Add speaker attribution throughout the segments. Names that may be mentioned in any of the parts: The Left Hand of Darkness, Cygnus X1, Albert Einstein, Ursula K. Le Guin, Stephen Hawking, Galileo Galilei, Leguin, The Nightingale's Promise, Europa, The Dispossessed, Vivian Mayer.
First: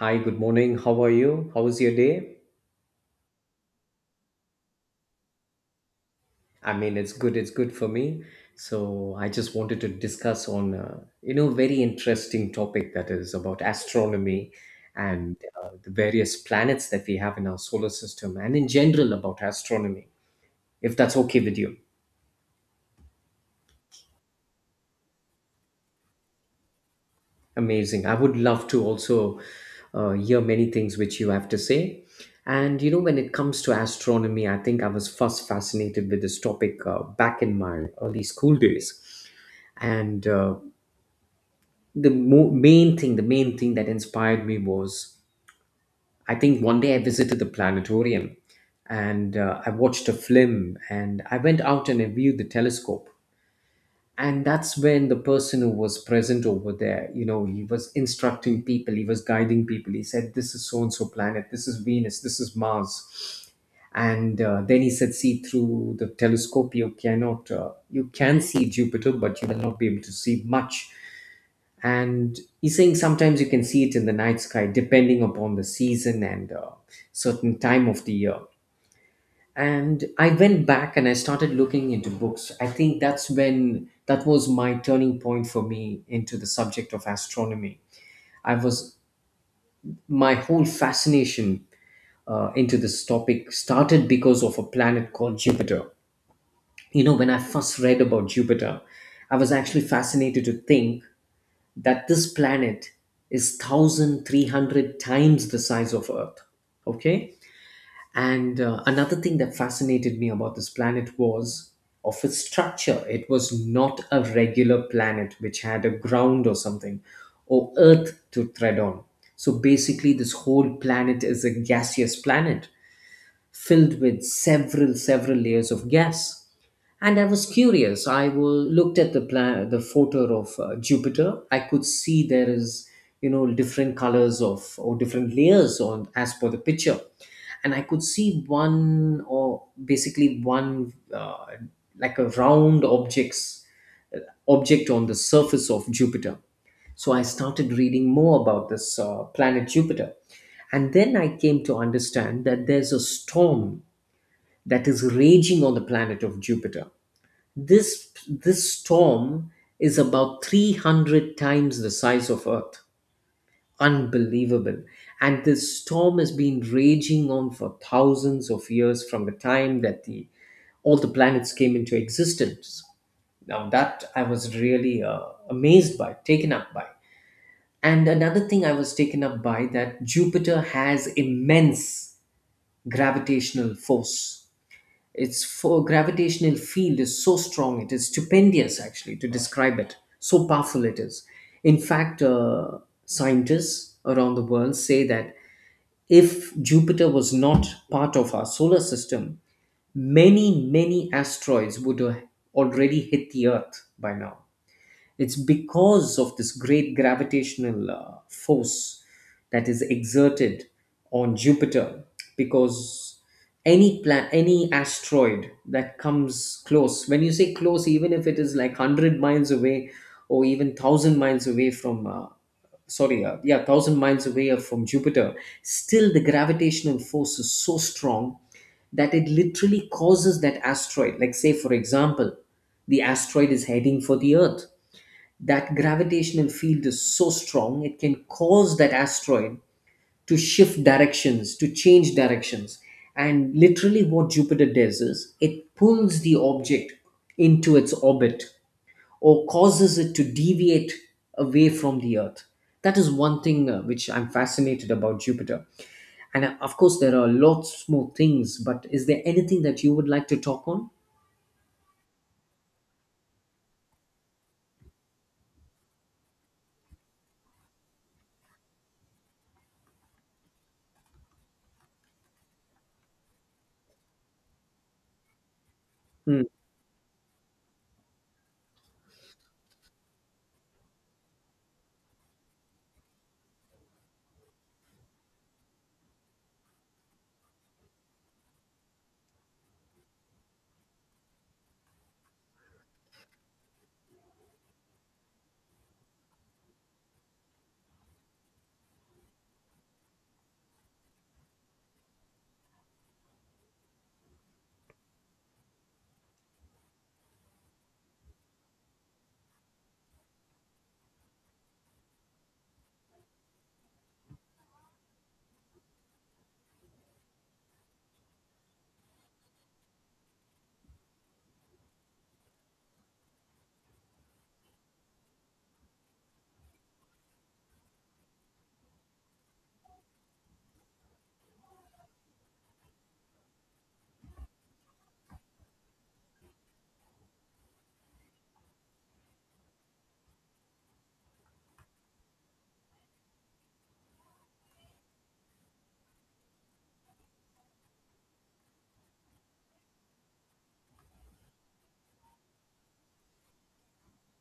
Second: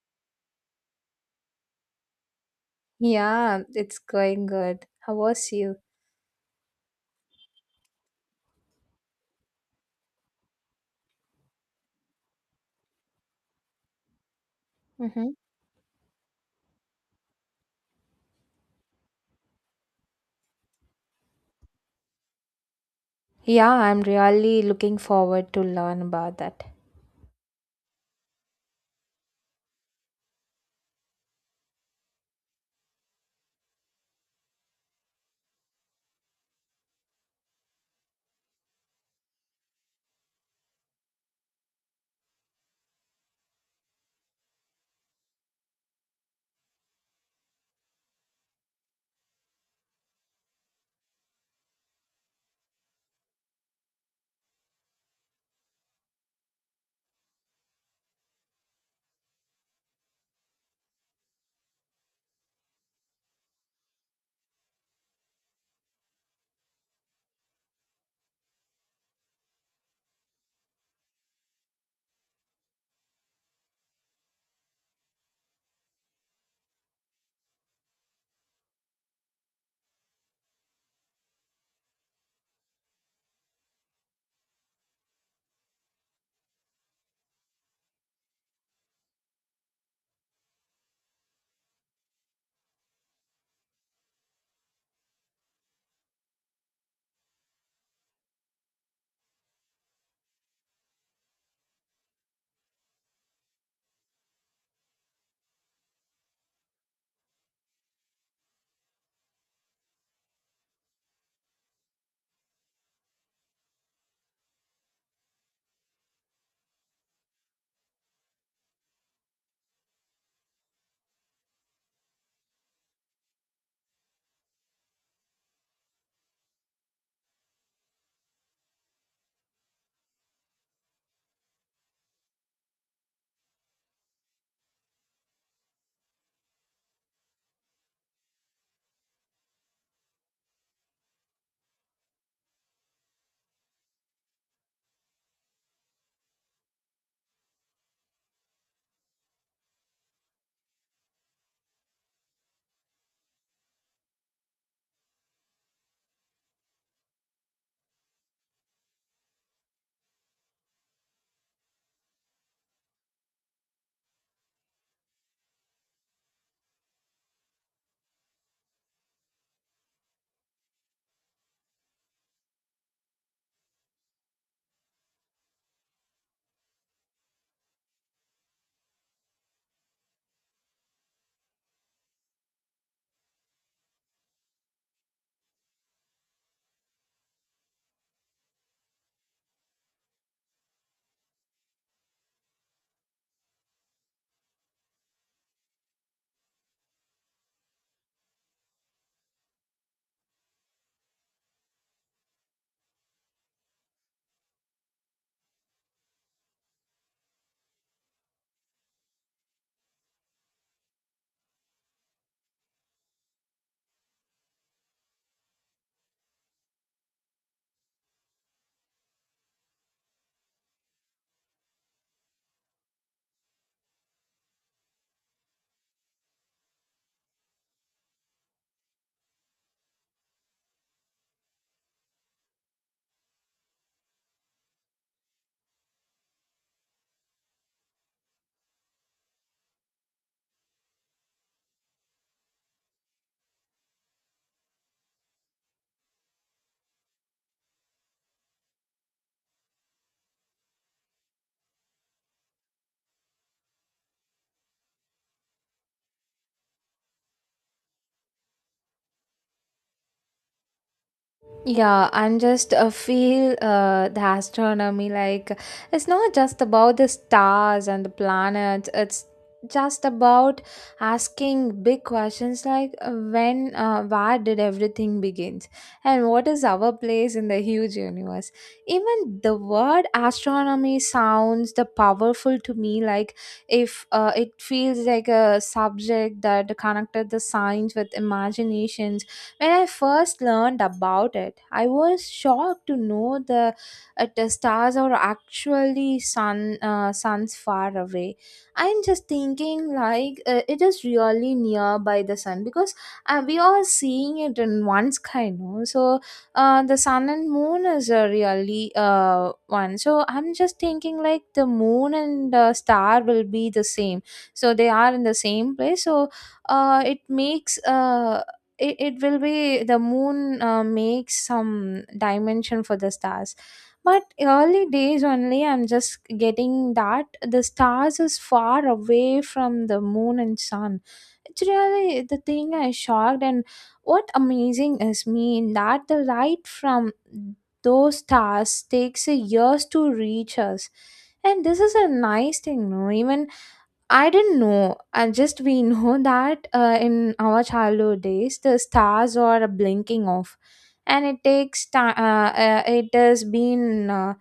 Speaker 1: Hi, good morning. How are you? How was your day?
Speaker 2: Yeah, it's going good. How was you?
Speaker 1: I mean, it's good. It's good for me. So I just wanted to discuss on, very interesting topic that is about astronomy and
Speaker 2: Mm-hmm.
Speaker 1: the various planets that we have in our solar system and in general about astronomy, if that's okay with you.
Speaker 2: Yeah, I'm really looking forward to learn about that.
Speaker 1: Amazing. I would love to also hear many things which you have to say. And when it comes to astronomy, I think I was first fascinated with this topic back in my early school days and the mo- main thing the main thing that inspired me was, I think, one day I visited the planetarium. And I watched a film and I went out and I viewed the telescope. And that's when the person who was present over there, he was instructing people, he was guiding people. He said, "This is so and so planet. This is Venus, this is Mars." And then he said, "See through the telescope. You cannot you can see Jupiter, but you will not be able to see much." And he's saying sometimes you can see it in the night sky depending upon the season and certain time of the year. And I went back and I started looking into books. I think that's when, that was my turning point for me into the subject of astronomy. I was my whole fascination uh, into this topic started because of a planet called Jupiter. You know, when I first read about Jupiter, I was actually fascinated to think that this planet is 1300 times the size of Earth. Okay. And another thing that fascinated me about this planet was of its structure. It was not a regular planet which had a ground or something, or earth to tread on. So basically this whole planet is a gaseous planet filled with several layers of gas. And I was curious. I will looked at the plan the photo of Jupiter. I could see there is, different colors of or different layers on as per the picture. And I could see one, or basically one, like a round objects object on the surface of Jupiter. So I started reading more about this planet Jupiter. And then I came to understand that there's a storm that is raging on the planet of Jupiter. This storm is about 300 times the size of Earth. Unbelievable. And this storm has been raging on for thousands of years from the time that the all the planets came into existence. Now, that I was really amazed by, taken up by. And another thing I was taken up by, that Jupiter has immense gravitational force. Its gravitational field is so strong. It is stupendous, actually, to describe it. So powerful it is. In fact, scientists around the world say that if Jupiter was not part of our solar system, many, many asteroids would have already hit the Earth by now. It's because of this great gravitational force that is exerted on Jupiter, because any asteroid that comes close, when you say close, even if it is like 100 miles away, or even 1,000 miles away from yeah, 1,000 miles away from Jupiter, still the gravitational force is so strong that it literally causes that asteroid. Like, say, for example, the asteroid is heading for the Earth, that gravitational field is so strong it can cause that asteroid to shift directions, to change directions. And literally what Jupiter does is it pulls the object into its orbit, or causes it to deviate away from the Earth. That is one thing which I'm fascinated about Jupiter. And of course there are lots more things, but is there anything that you would like to talk on?
Speaker 2: Yeah, and just feel the astronomy like it's not just about the stars and the planets, it's just about asking big questions like where did everything begins, and
Speaker 1: Hmm.
Speaker 2: what is our place in the huge universe. Even the word astronomy sounds the powerful to me, like if it feels like a subject that connected the science with imaginations. When I first learned about it, I was shocked to know the stars are actually suns far away. I'm just thinking like it is really near by the sun because we are seeing it in one sky, no? So the sun and moon is a really one. So I'm just thinking like the moon and star will be the same. So they are in the same place. So uh, it makes uh, it will be the moon makes some dimension for the stars, but early days only I'm just getting that the stars is far away from the moon and sun. It's really the thing I shocked, and what amazing is me in that the light from those stars takes a years to reach us. And this is a nice thing, no? Even I didn't know. I just we know that in our childhood days, the stars are blinking off, and it takes time. It has been uh,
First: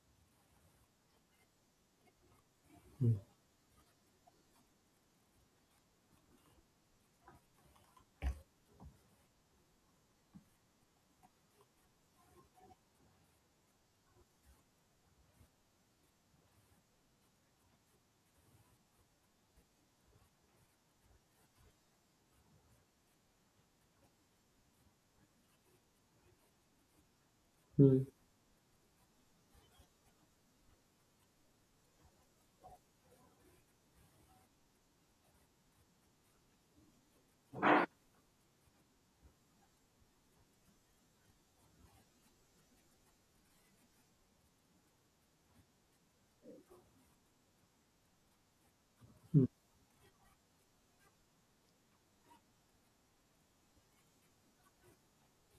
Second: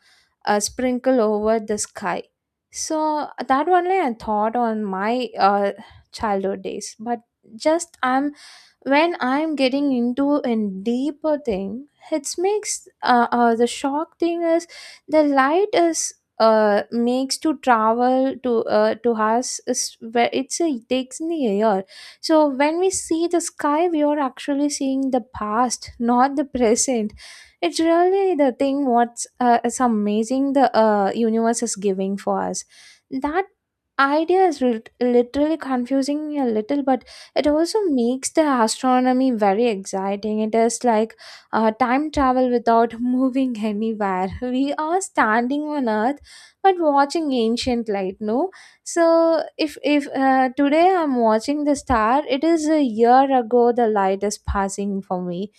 Speaker 2: uh, sprinkle over the sky. So that only I thought on my childhood days. But just I'm when I'm getting into a deeper thing, it makes the shock thing is the light is makes to travel to us is where it's a it takes in the air. So when we see the sky, we are actually seeing the past, not the present. It's
Speaker 1: Hmm.
Speaker 2: really the thing what's it's amazing the universe is giving for us. That idea is literally confusing me a little, but it also makes the astronomy very exciting. It is like time travel without moving anywhere. We are standing on earth but watching ancient light, no? So if today I'm watching the star, it is a year ago the light is passing for me.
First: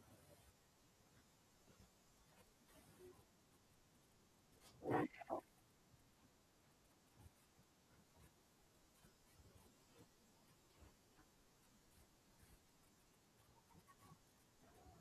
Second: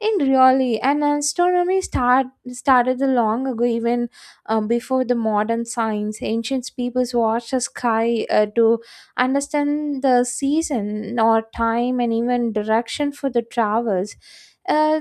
Speaker 2: In really, and started long ago, even before the modern science. Ancient peoples watched the sky to understand the season or time and even direction for the travels. Uh,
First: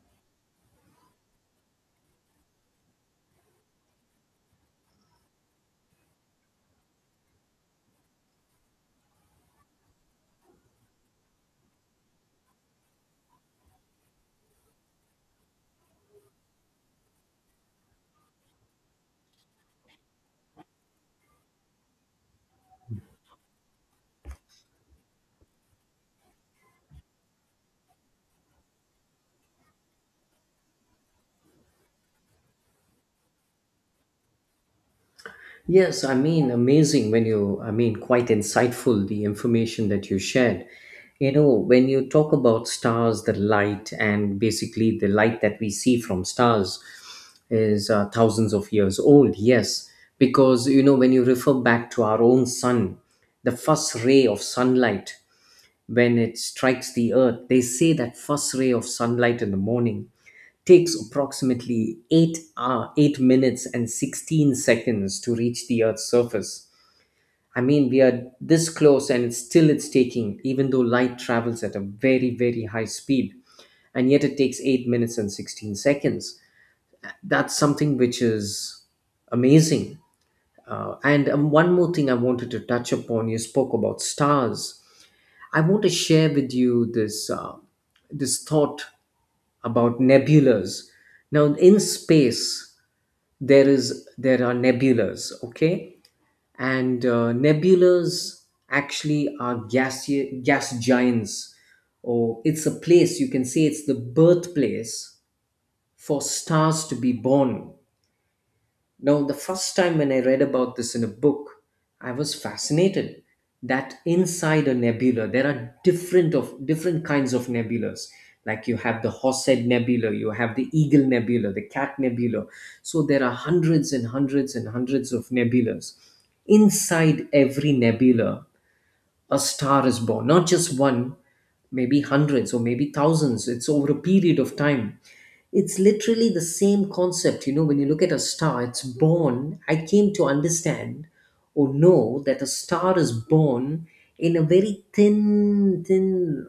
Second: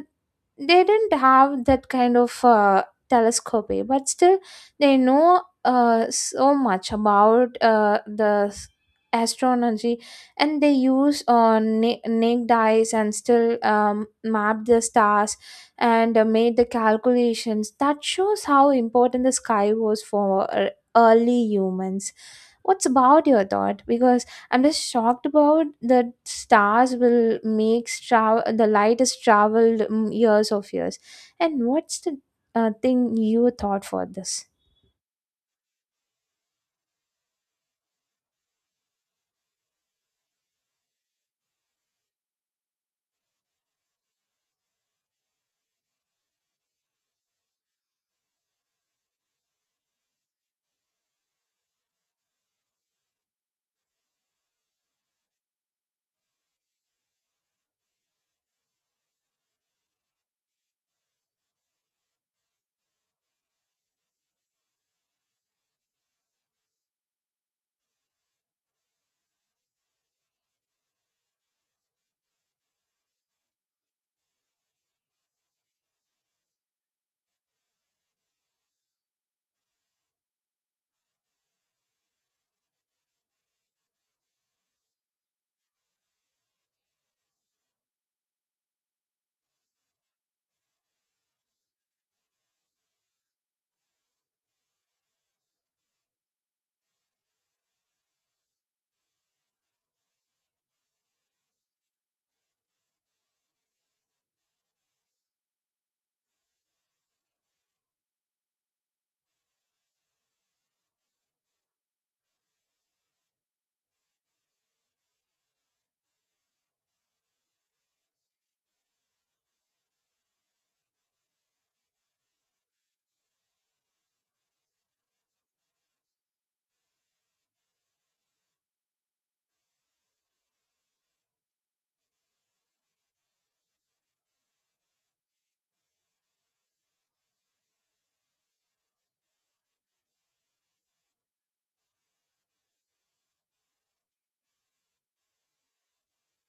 Speaker 2: they didn't have that kind of telescopy, but still they know so much about astronomy. And they use naked eyes and still map the stars and made the calculations that shows how important the sky was for early humans. What's about your thought? Because I'm just shocked about that stars will make travel the light is traveled years of years. And what's the thing you thought for this?
Speaker 1: Yes, I mean, amazing when you, I mean, quite insightful the information that you shared. You know, when you talk about stars, the light, and basically the light that we see from stars is thousands of years old, yes. Because, you know, when you refer back to our own sun, the first ray of sunlight, when it strikes the earth, they say that first ray of sunlight in the morning takes approximately 8 hour, 8 minutes and 16 seconds to reach the earth's surface. I mean, we are this close and it's still, it's taking, even though light travels at a very, very high speed, and yet it takes 8 minutes and 16 seconds. That's something which is amazing. And One more thing I wanted to touch upon, you spoke about stars. I want to share with you this this thought about nebulas. Now, in space, there are nebulas. Okay. And nebulas actually are gas giants, or it's a place, you can say it's the birthplace for stars to be born. Now, the first time when I read about this in a book, I was fascinated that inside a nebula there are different kinds of nebulas. Like you have the Horsehead Nebula, you have the Eagle Nebula, the Cat Nebula. So there are hundreds and hundreds and hundreds of nebulas. Inside every nebula, a star is born, not just one, maybe hundreds, or maybe thousands. It's over a period of time. It's literally the same concept. You know, when you look at a star, it's born. I came to understand or know that a star is born in a very thin,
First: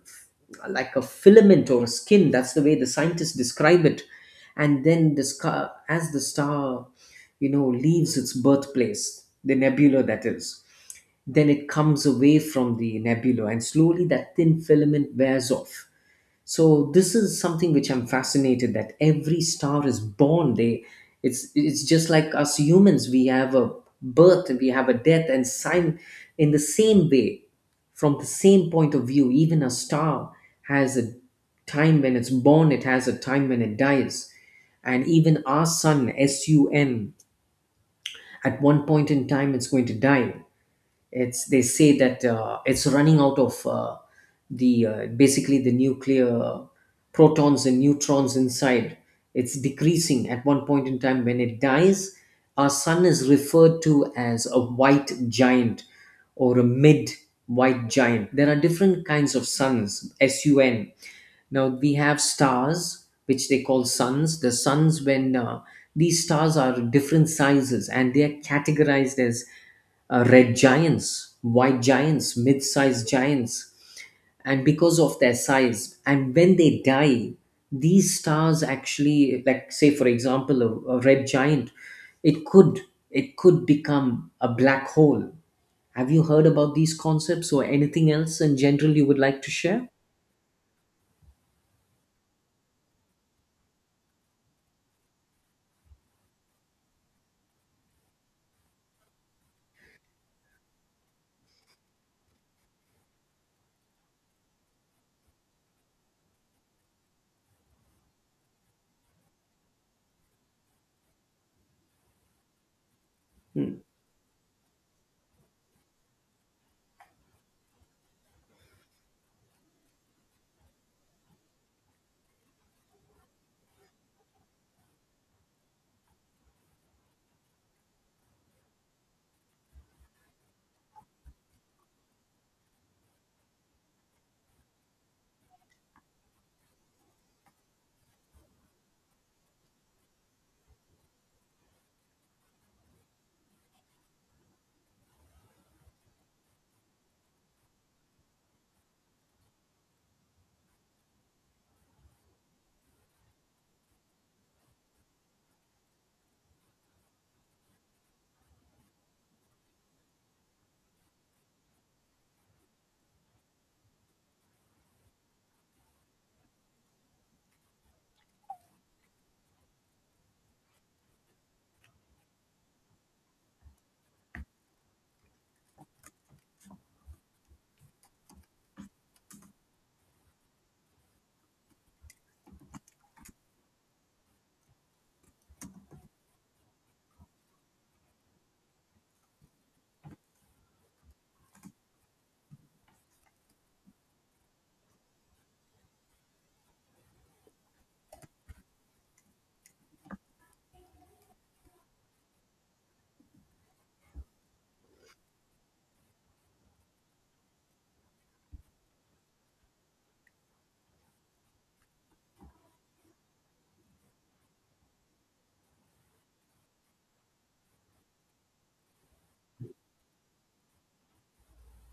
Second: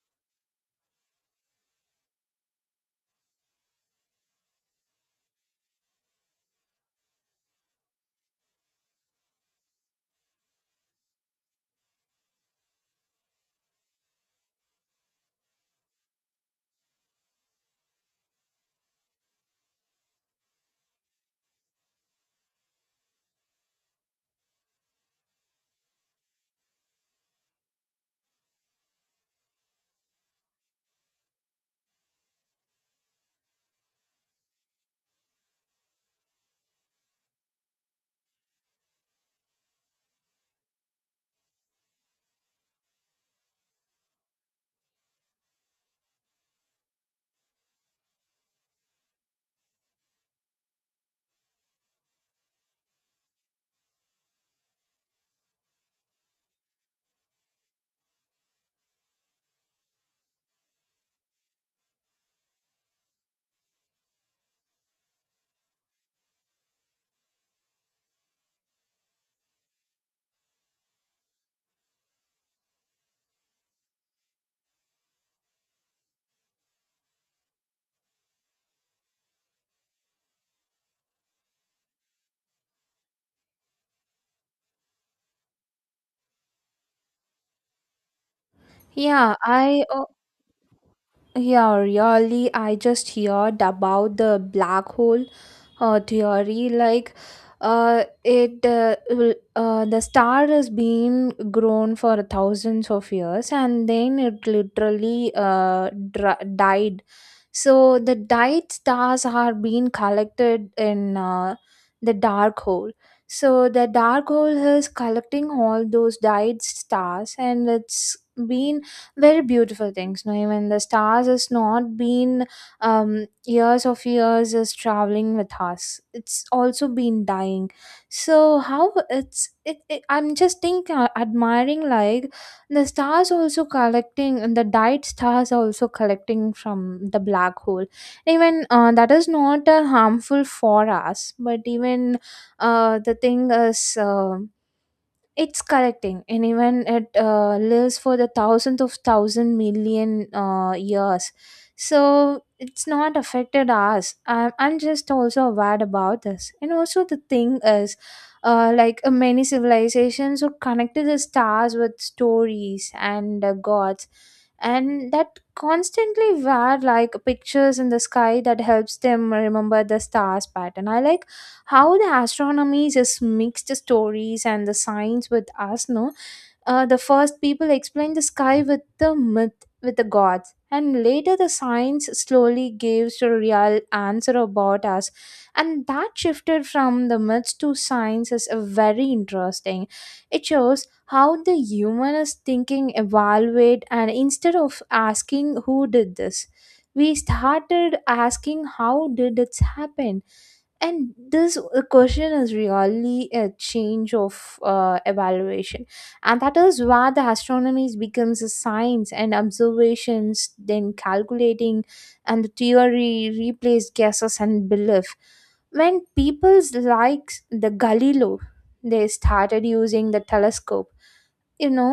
Speaker 1: like a filament or a skin, that's the way the scientists describe it. And then as the star, you know, leaves its birthplace, the nebula that is, then it comes away from the nebula and slowly that thin filament wears off. So this is something which I'm fascinated, that every star is born. They It's just like us humans. We have a birth, we have a death and sign, in the same way, from the same point of view, even a star has a time when it's born, it has a time when it dies. And even our sun, at one point in time, it's going to die. It's they say that it's running out of the basically the nuclear protons and neutrons inside, it's decreasing. At one point in time when it dies, our sun is referred to as a white giant, or a mid white giant. There are different kinds of suns sun. Now we have stars which they call suns, the suns, when these stars are different sizes and they are categorized as red giants, white giants, mid sized giants. And because of their size, and when they die, these stars actually, like, say, for example, a red giant, it could it could become a black hole. Have you heard about these concepts or anything else in general you would
Speaker 2: Yeah,
Speaker 1: like to
Speaker 2: I
Speaker 1: share?
Speaker 2: Yeah, really. I just heard about the black hole theory. Like, the star has been grown for thousands of years, and then it literally died. So the died stars are being collected in the dark hole. So
Speaker 1: Hmm.
Speaker 2: the dark hole is collecting all those died stars, and it's been very beautiful things, no? Even the stars has not been years of years is traveling with us, it's also been dying. So how it's it I'm just think admiring like the stars also collecting and the died stars also collecting from the black hole. Even that is not harmful for us, but even the thing is it's correcting, and even it lives for the thousandth of thousand million years. So it's not affected us. I'm just also aware about this. And also the thing is many civilizations were connected the stars with stories and gods. And that constantly wear like pictures in the sky that helps them remember the stars pattern. I like how the astronomy just mixed stories and the science with us, no? The first people explained the sky with the myth with the gods, and later the science slowly gives a real answer about us. And that shifted from the myths to science is a very interesting. It shows how the humanist thinking evaluate, and instead of asking who did this, we started asking how did it happen. And this question is really a change of evaluation. And that is why the astronomy becomes a science, and observations then calculating and the theory replaced guesses and belief. When people's likes the Galileo, they started using the telescope, you know.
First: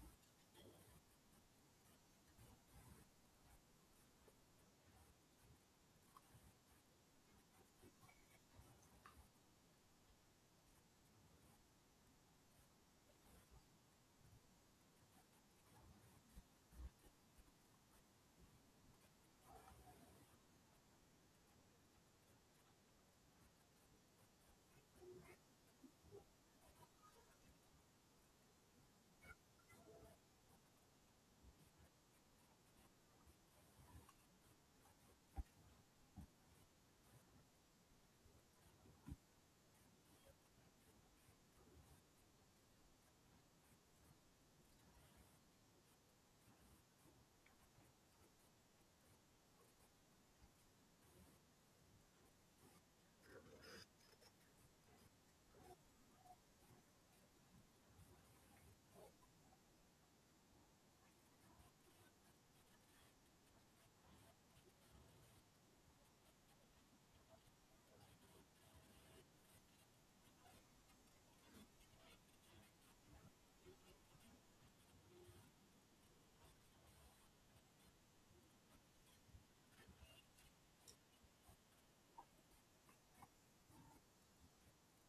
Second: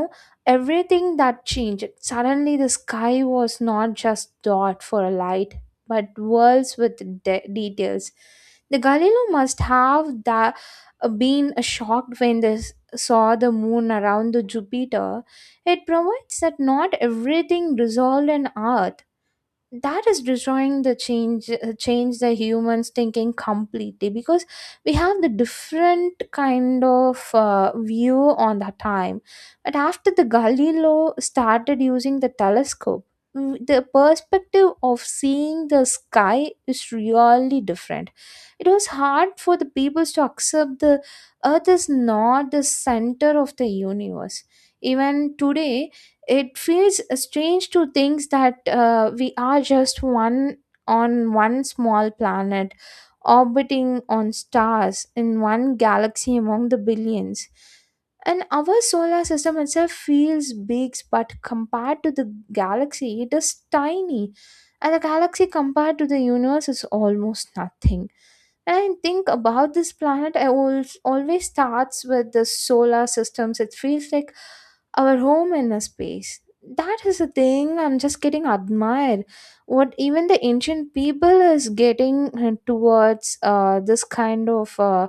Speaker 2: Everything that changed, suddenly the sky was not just dot for a light, but worlds with details. The Galileo must have that been shocked when they saw the moon around the Jupiter. It provides that not everything resolved in hour. That is destroying the change the humans thinking completely, because we have the different kind of view on the time. But after the Galileo started using the telescope, the perspective of seeing the sky is really different. It was hard for the peoples to accept the earth is not the center of the universe. Even today, it feels strange to think that we are just one on one small planet orbiting on stars in one galaxy among the billions. And our solar system itself feels big, but compared to the galaxy, it is tiny. And the galaxy compared to the universe is almost nothing. And I think about this planet, I always always starts with the solar systems. It feels like our home in a space. That is a thing I'm just getting admired. What even the ancient people is getting towards this kind of uh,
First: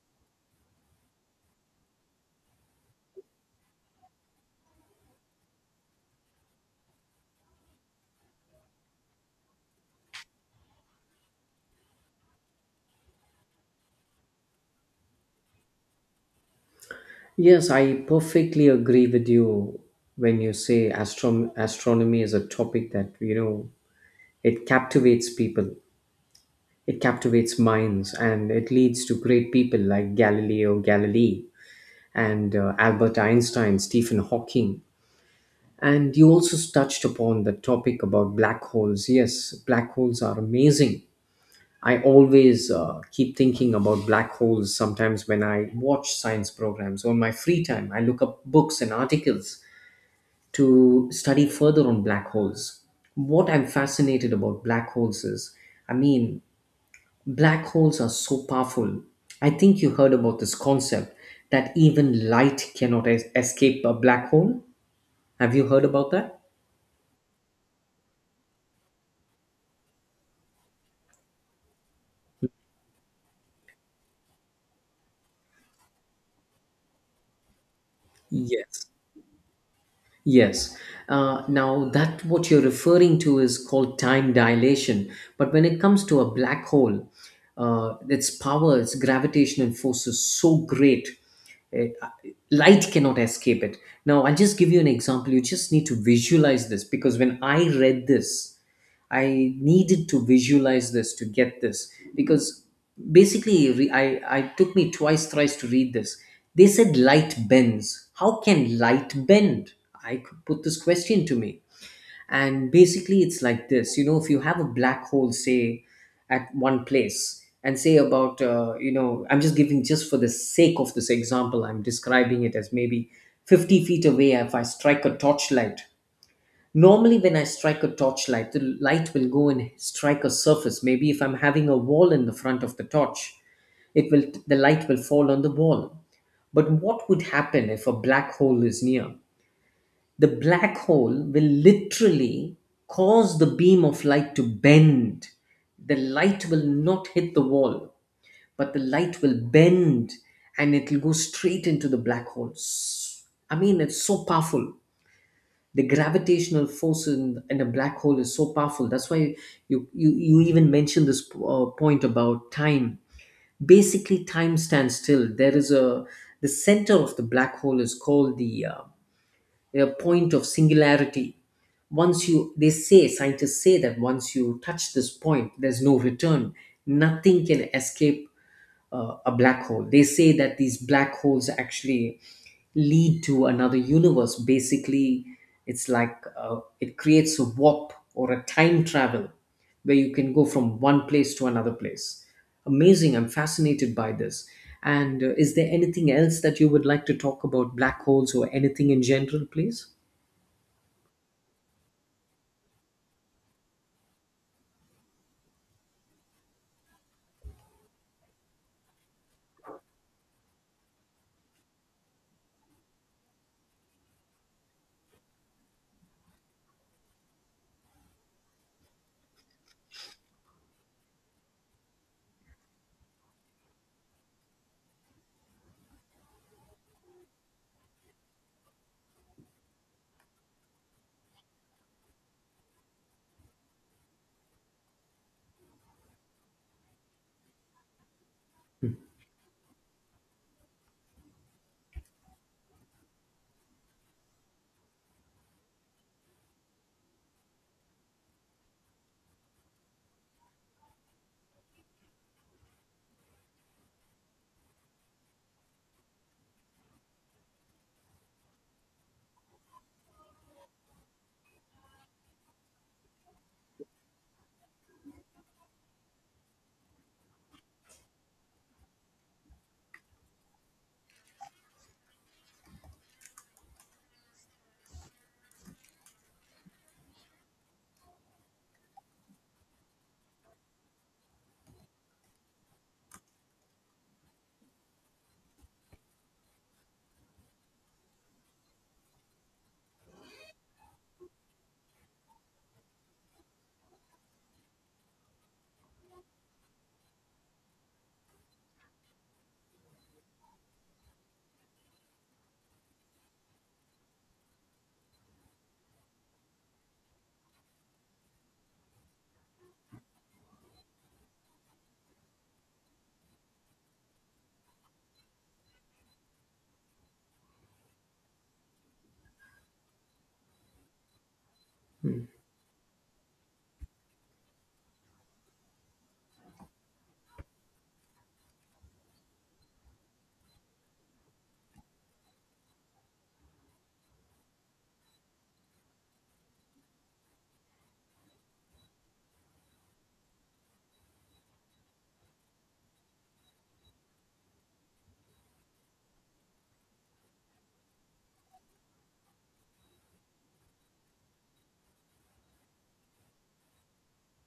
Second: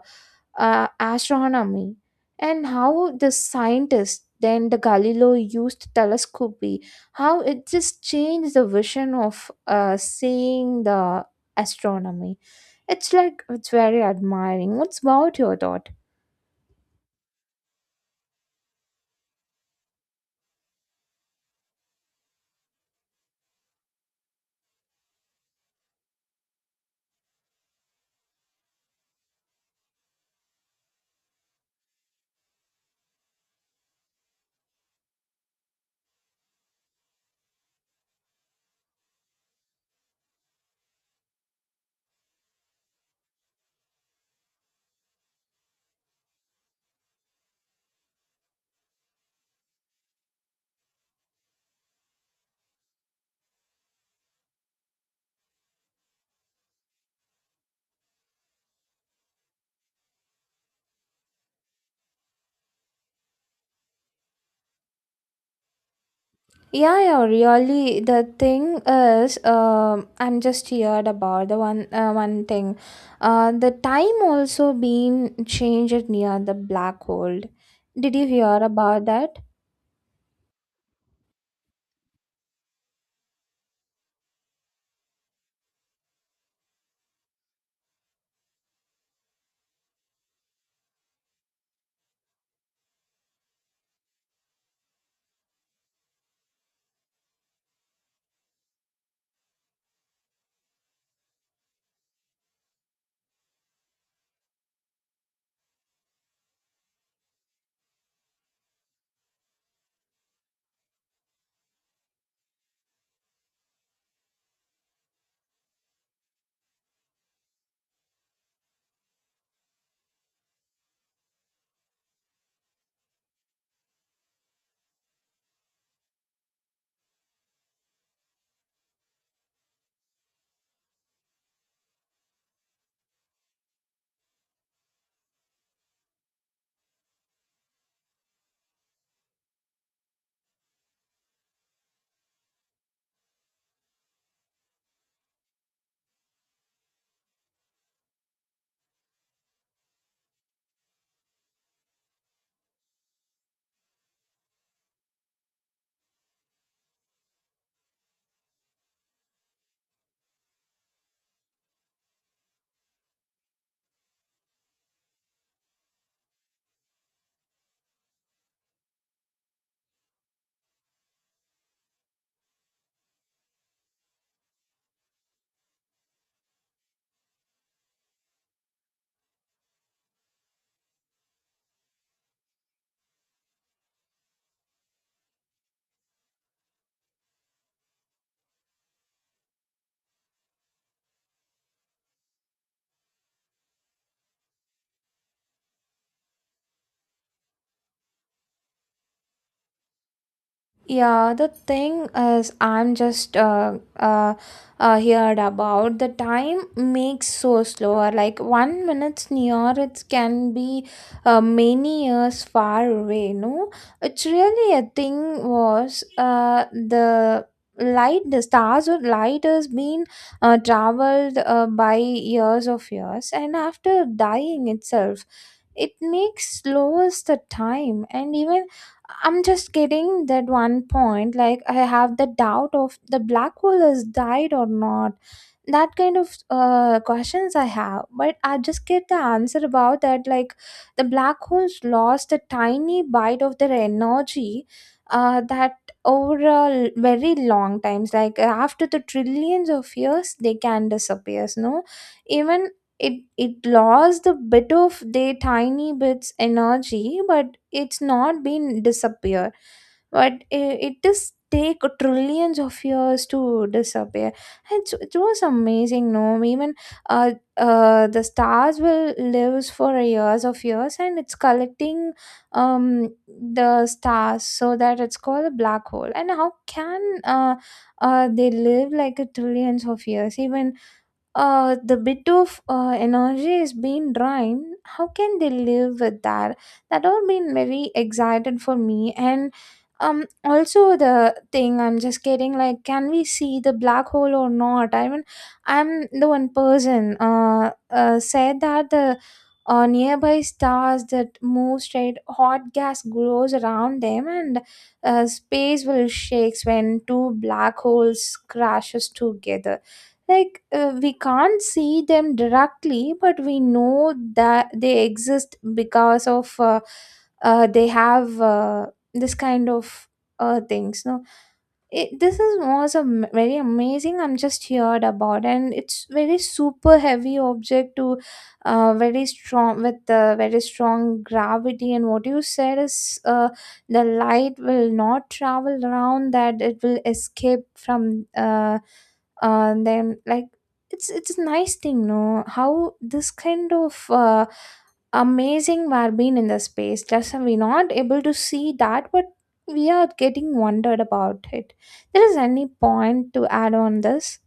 Speaker 2: uh, astronomy, and how the scientists then the Galileo used telescopy, how it just changed the vision of seeing the astronomy. It's like it's very admiring. What's about your thought?
Speaker 1: Yes, I perfectly agree with you when you say astronomy is a topic that, you know, it captivates people. It captivates minds and it leads to great people like Galileo Galilei and Albert Einstein, Stephen Hawking. And you also touched upon the topic about black holes. Yes, black holes are amazing. I always keep thinking about black holes sometimes when I watch science programs or my free time. I look up books and articles to study further on black holes. What I'm fascinated about black holes is, I mean, black holes are so powerful. I think you heard about this concept that even light cannot escape a black hole. Have you heard about that?
Speaker 2: Yeah, yeah, really. The thing is, I'm just heard about the one, one thing. The time also being changed near the black hole. Did you hear
Speaker 1: Yes.
Speaker 2: about that?
Speaker 1: Yes. Now, that what you're referring to is called time dilation. But when it comes to a black hole, its power, its gravitational force is so great, eh, uh, light cannot escape it. Now, I'll just give you an example. You just need to visualize this because when I read this, I needed to visualize this to get this, because basically I took me twice thrice to read this. They said light bends. How can light bend? I could put this question to me. And basically it's like this, you know, if you have a black hole say at one place and say about, I'm just giving, just for the sake of this example, I'm describing it as maybe 50 feet away. If I strike a torchlight, normally, when I strike a torchlight, the light will go and strike a surface. Maybe if I'm having a wall in the front of the torch, it will the light will fall on the wall. But what would happen if a black hole is near? The black hole will literally cause the beam of light to bend. The light will not hit the wall, but the light will bend and it will go straight into the black holes. I mean, it's so powerful. The gravitational force in a black hole is so powerful. That's why you even mentioned this point about time. Basically time stands still. There is a The center of the black hole is called the a point of singularity. Once you, they say, scientists say that once you touch this point there's no return, nothing can escape a black hole. They say that these black holes actually lead to another universe. Basically, it's like it creates a warp or a time travel where you can go from one place to another place. Amazing. I'm fascinated by this. And is there anything else that you would like to talk about black holes or anything in general, please?
Speaker 2: Yeah, the thing is, I'm just heard about the time makes so slower. Like one minute's near, it can be many years far away. No, it's really a thing. Was the light the stars or light has been traveled by years of years, and after dying itself it makes slows the time. And even I'm just getting that one point. Like I have the doubt of the black hole has died or not, that kind of questions I have. But I just get the answer about that, like the black holes lost a tiny bite of their energy, that over a very long times. Like after the trillions of years they can disappear, no? Even it it lost a bit of their tiny bits energy, but it's not been disappear. But it does take trillions of years to disappear. It was amazing, no? Even the stars will lives for years of years, and it's collecting the stars, so that it's called a black hole. And how can they live like a trillions of years? Even the bit of energy is being drained. How can they live with that? That all been very excited for me. And also the thing I'm just getting like can we see the black hole or not. I mean, I'm the one person said that the nearby stars that move straight hot gas grows around them, and space will shakes when two black holes crashes together. Like we can't see them directly, but we know that they exist because of they have this kind of things, no? It,
Speaker 1: Hmm.
Speaker 2: this is was a very amazing I'm just heard about. And it's very super heavy object to very strong with very strong gravity. And what you said is the light will not travel around that, it will escape from them. Like it's a nice thing, no, how this kind of amazing we are being in the space, just we not able to see that, but we are getting wondered about it. There is any point to add on this?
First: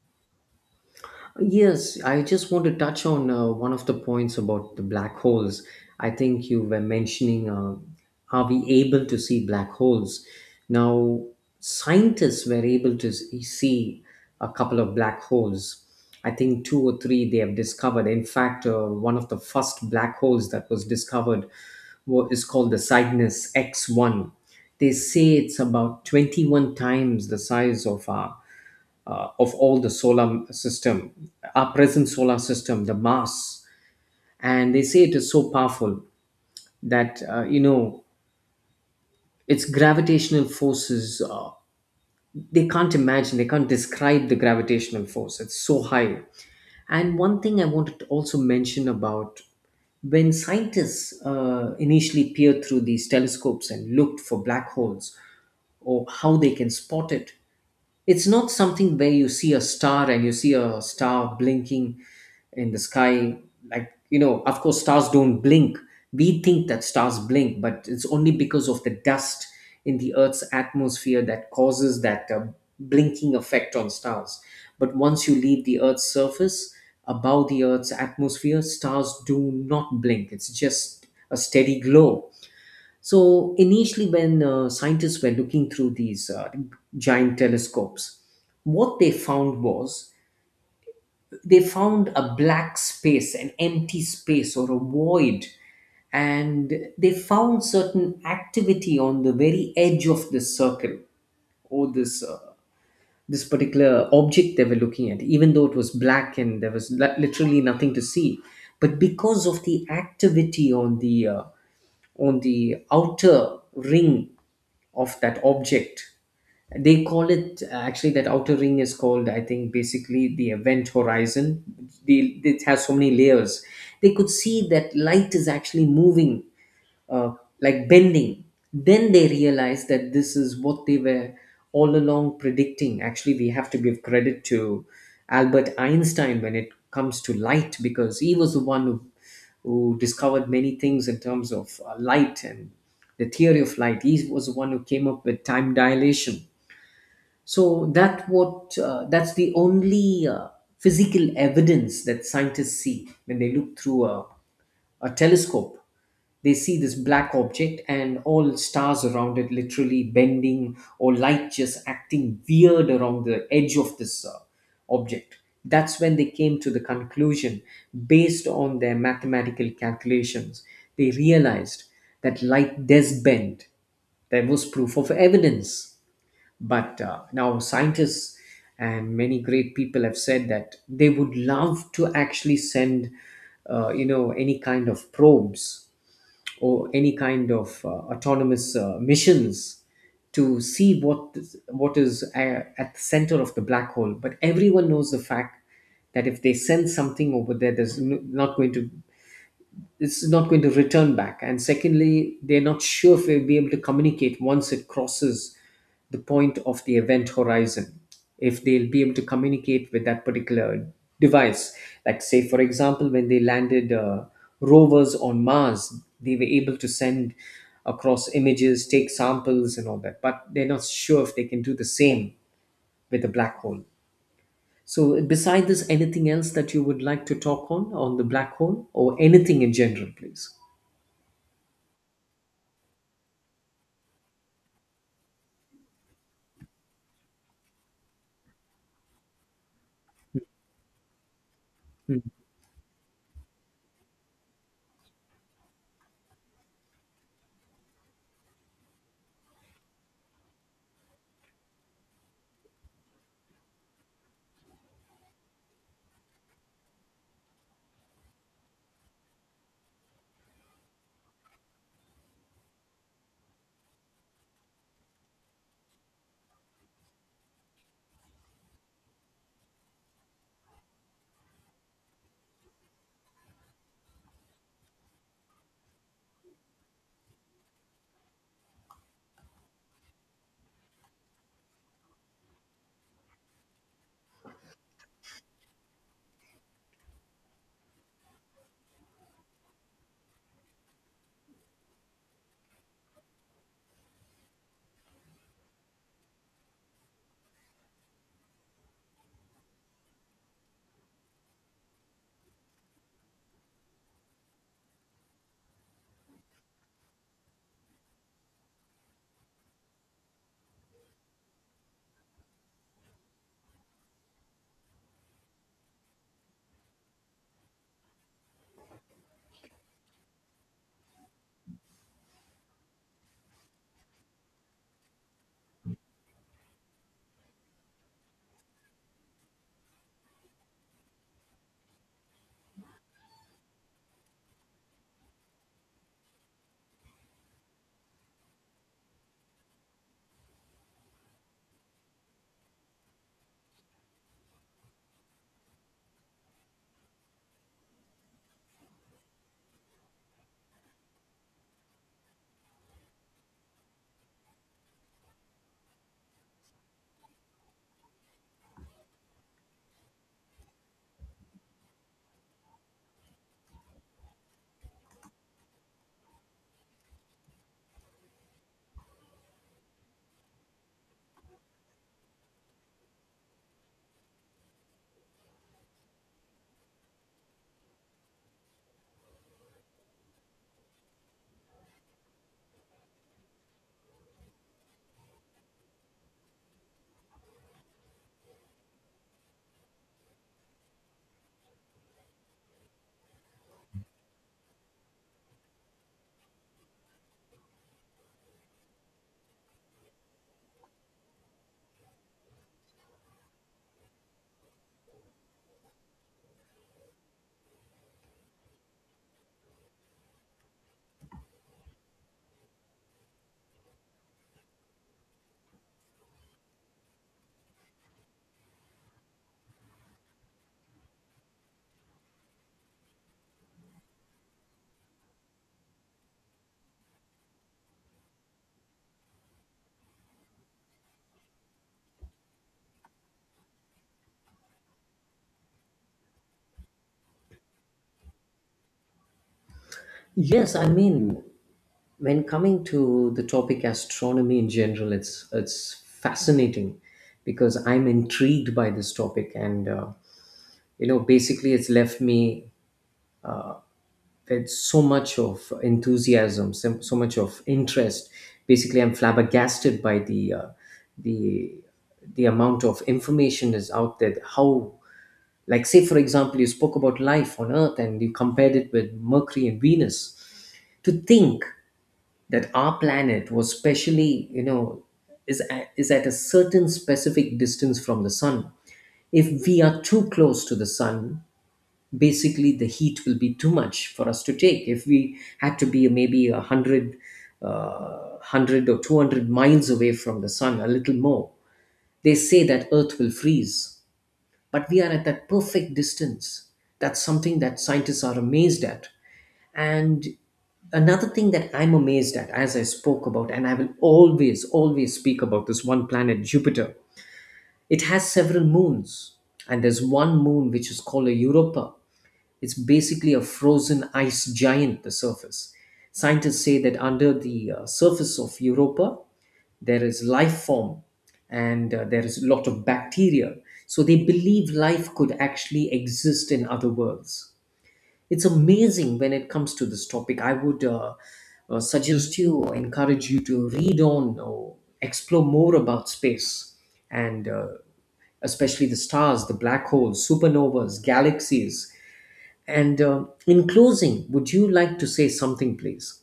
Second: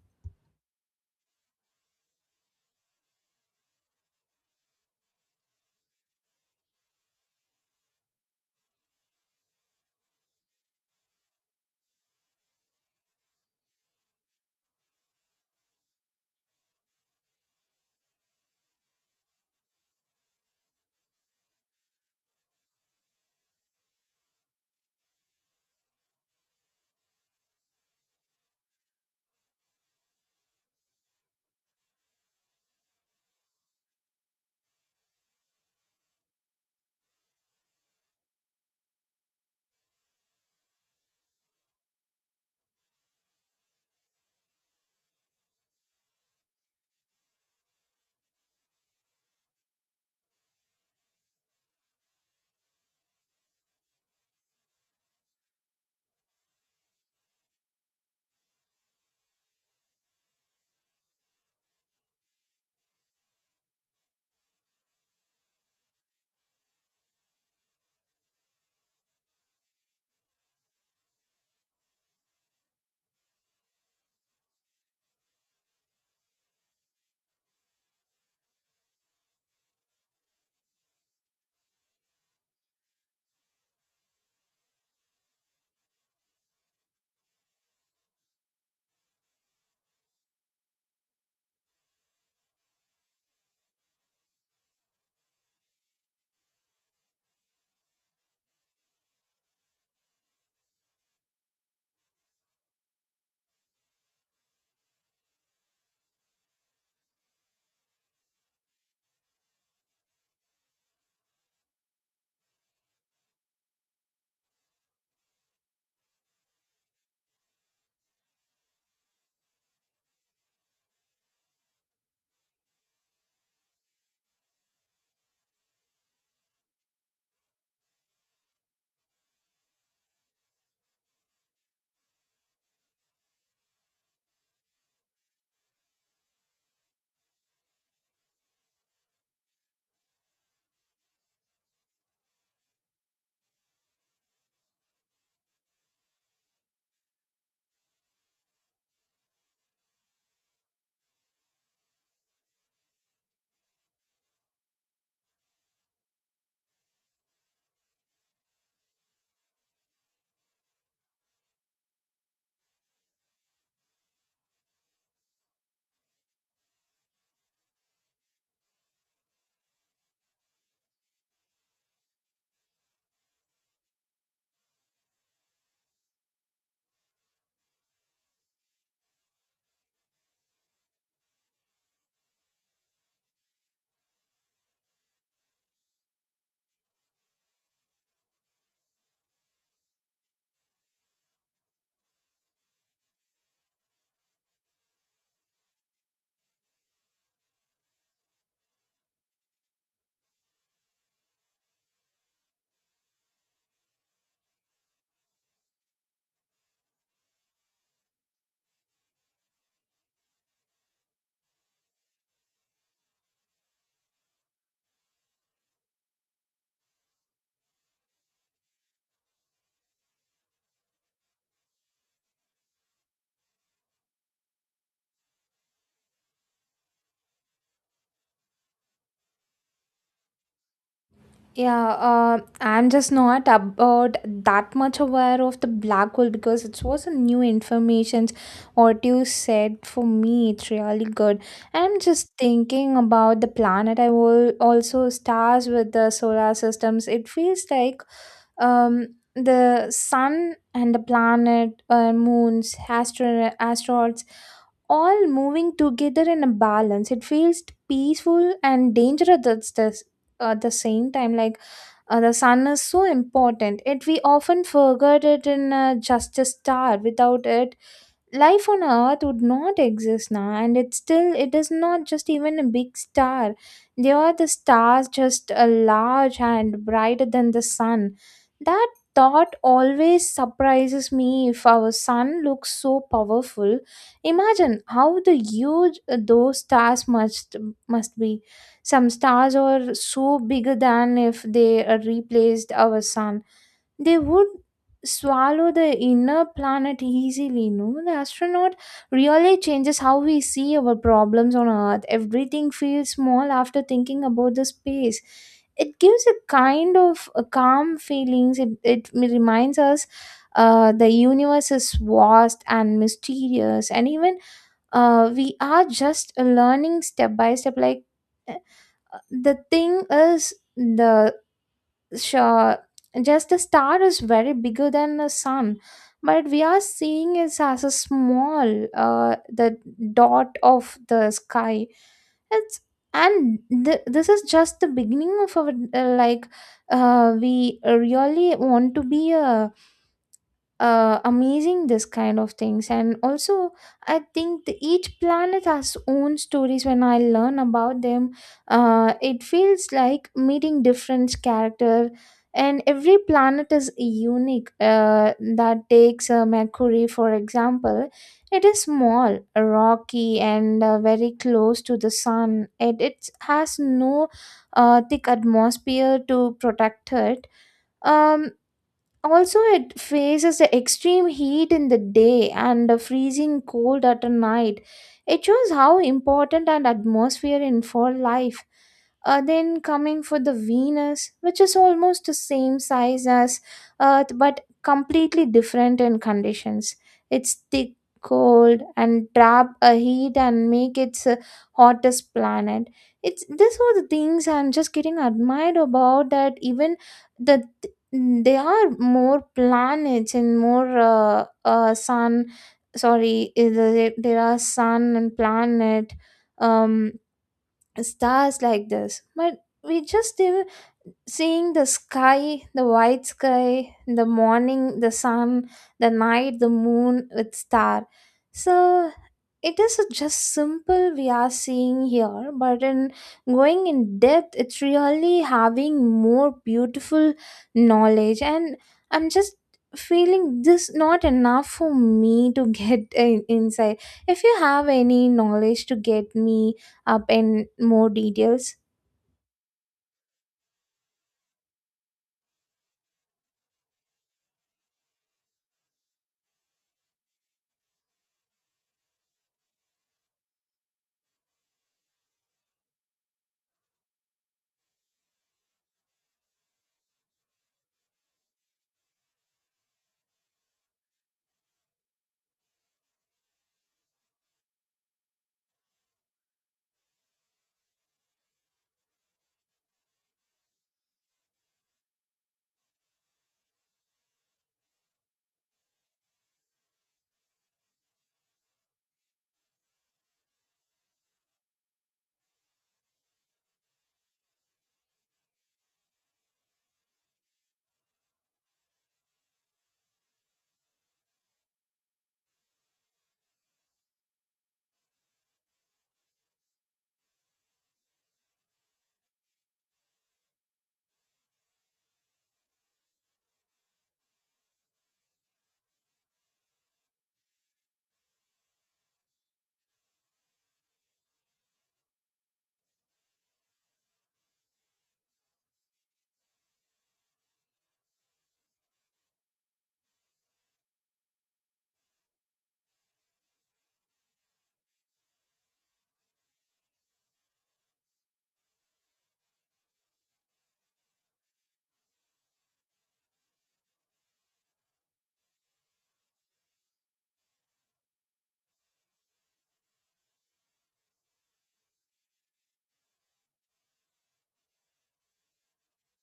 Speaker 1: Yes, I just want to touch on one of the points about the black holes. I think you were mentioning, are we able to see black holes? Now, scientists were able to see a couple of black holes. I think two or three they have discovered. In fact, one of the first black holes that was discovered is called the Cygnus X1. They say it's about 21 times the size of our of all the solar system, our present solar system, the mass, and they say it is so powerful that, you know, its gravitational forces. They can't imagine, they can't describe the gravitational force. It's so high. And one thing I wanted to also mention about when scientists initially peered through these telescopes and looked for black holes or how they can spot it, it's not something where you see a star and you see a star blinking in the sky. Like, you know, of course, stars don't blink. We think that stars blink, but it's only because of the dust in the Earth's atmosphere that causes that blinking effect on stars. But once you leave the Earth's surface, above the Earth's atmosphere, stars do not blink. It's just a steady glow. So initially, when scientists were looking through these giant telescopes, what they found was they found a black space, an empty space or a void, and they found certain activity on the very edge of this circle or this this particular object they were looking at. Even though it was black and there was literally nothing to see, but because of the activity on the outer ring of that object, they call it, actually that outer ring is called, I think, basically the event horizon. It has so many layers. They could see that light is actually moving, uh, like bending. Then they realize that this is what they were all along predicting. Actually, we have to give credit to Albert Einstein when it comes to light, because he was the one who discovered many things in terms of light and the theory of light. He was the one who came up with time dilation. So that what, that's the only physical evidence that scientists see when they look through a telescope. They see this black object and all stars around it literally bending, or light just acting weird around the edge of this object. That's when they came to the conclusion, based on their mathematical calculations, they realized that light does bend. There was proof of evidence. But now scientists and many great people have said that they would love to actually send, you know, any kind of probes or any kind of autonomous missions to see what is at the center of the black hole. But everyone knows the fact that if they send something over there, there's not going to, it's not going to return back. And secondly, they're not sure if they'll be able to communicate once it crosses the point of the event horizon, if they'll be able to communicate with that particular device. Like, say, for example, when they landed rovers on Mars, they were able to send across images, take samples, and all that, but they're not sure if they can do the same with a black hole. So, beside this, anything else that you would like to talk on the black hole or anything in general, please?
Speaker 2: Yeah, I'm just not about that much aware of the black hole because it was a new information. What you said for me, it's really good. I'm
Speaker 1: Hmm.
Speaker 2: just thinking about the planet. I will also stars with the solar systems. It feels like um the sun and the planet, moons, astro asteroids all moving together in a balance. It feels peaceful and dangerous at at the same time. Like the sun is so important. It we often forget it in just a star. Without it, life on earth would not exist now, and it's still it is not just even a big star. They are the stars just a large and brighter than the sun. That thought always surprises me. If our sun looks so powerful, imagine how the huge those stars must be. Some stars are so bigger than if they replaced our sun, they would swallow the inner planet easily, no? The astronaut really changes how we see our problems on earth. Everything feels small after thinking about the space. It gives a kind of a calm feelings. It reminds us the universe is vast and mysterious, and even we are just learning step by step. Like uh, the thing is the sure, just a star is very bigger than a sun, but we are seeing it as a small, the dot of the sky. It's, and this is just the beginning of our like we really want to be a amazing this kind of things. And also I think each planet has own stories. When I learn about them, it feels like meeting different character, and every planet is unique. That takes mercury for example. It is small, rocky, and very close to the sun. It has no thick atmosphere to protect it. um Also, it faces the extreme heat in the day and the freezing cold at the night. It shows how important an atmosphere in for life. Then coming for the venus, which is almost the same size as earth but completely different in conditions. It's thick, cold and trap a heat and make its hottest planet. It's this are the things I'm just getting admired about. That even the they are more planets and more sun. Sorry, is there are sun and planet, um, stars like this. But we just still seeing the sky, the white sky, the morning, the sun, the night, the moon with star. So it is a just simple we are seeing here, but in going in depth, it's really having more beautiful knowledge. And I'm just feeling this not enough for me to get inside. If you have any knowledge to get me up in more details.
Speaker 1: Yes, I mean, when coming to the topic astronomy in general, it's fascinating because I'm intrigued by this topic, and, you know, basically, it's left me with so much of enthusiasm, so, so much of interest. Basically, I'm flabbergasted by the the amount of information is out there. How, like, say for example, you spoke about life on Earth and you compared it with Mercury and Venus, to think that our planet was specially, you know, is at a certain specific distance from the sun. If we are too close to the sun, basically the heat will be too much for us to take. If we had to be maybe 100, 100 or 200 miles away from the sun, a little more, they say that earth will freeze. But we are at that perfect distance. That's something that scientists are amazed at. And another thing that I'm amazed at, as I spoke about, and I will always, always speak about this one planet, Jupiter, it has several moons. And there's one moon which is called a Europa. It's basically a frozen ice giant, the surface. Scientists say that under the surface of Europa, there is life form, and there is a lot of bacteria. So they believe life could actually exist in other worlds. It's amazing when it comes to this topic. I would, suggest you, or encourage you to read on or explore more about space and, especially the stars, the black holes, supernovas, galaxies. And in closing, would you like to say something, please?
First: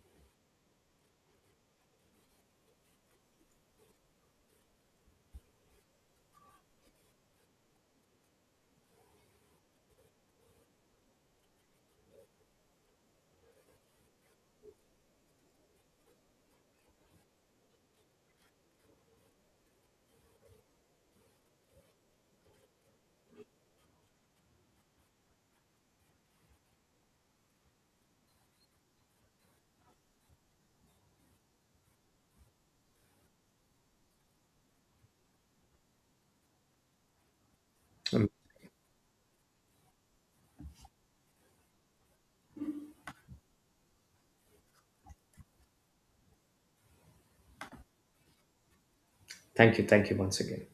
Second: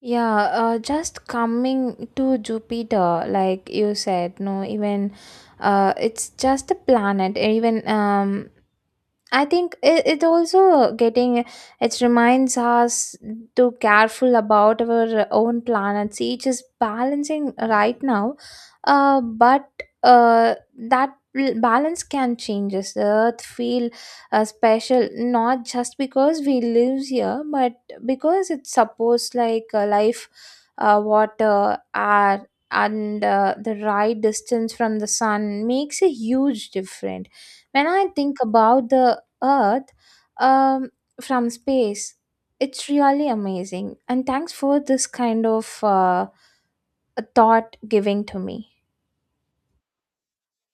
Speaker 2: Yeah, just coming to jupiter like you said, no? Even it's just a planet even. I think it also getting it reminds us to careful about our own planets. Each is balancing right now, but uh, that balance can change. The Earth feel special not just because we live here, but because it supports, like, life, water, air, and the right distance from the sun makes a huge difference. When I
Speaker 1: Um,
Speaker 2: think about the Earth um, from space, it's really amazing. And thanks for this kind of thought giving to me.
Speaker 1: thank you. Thank you once again.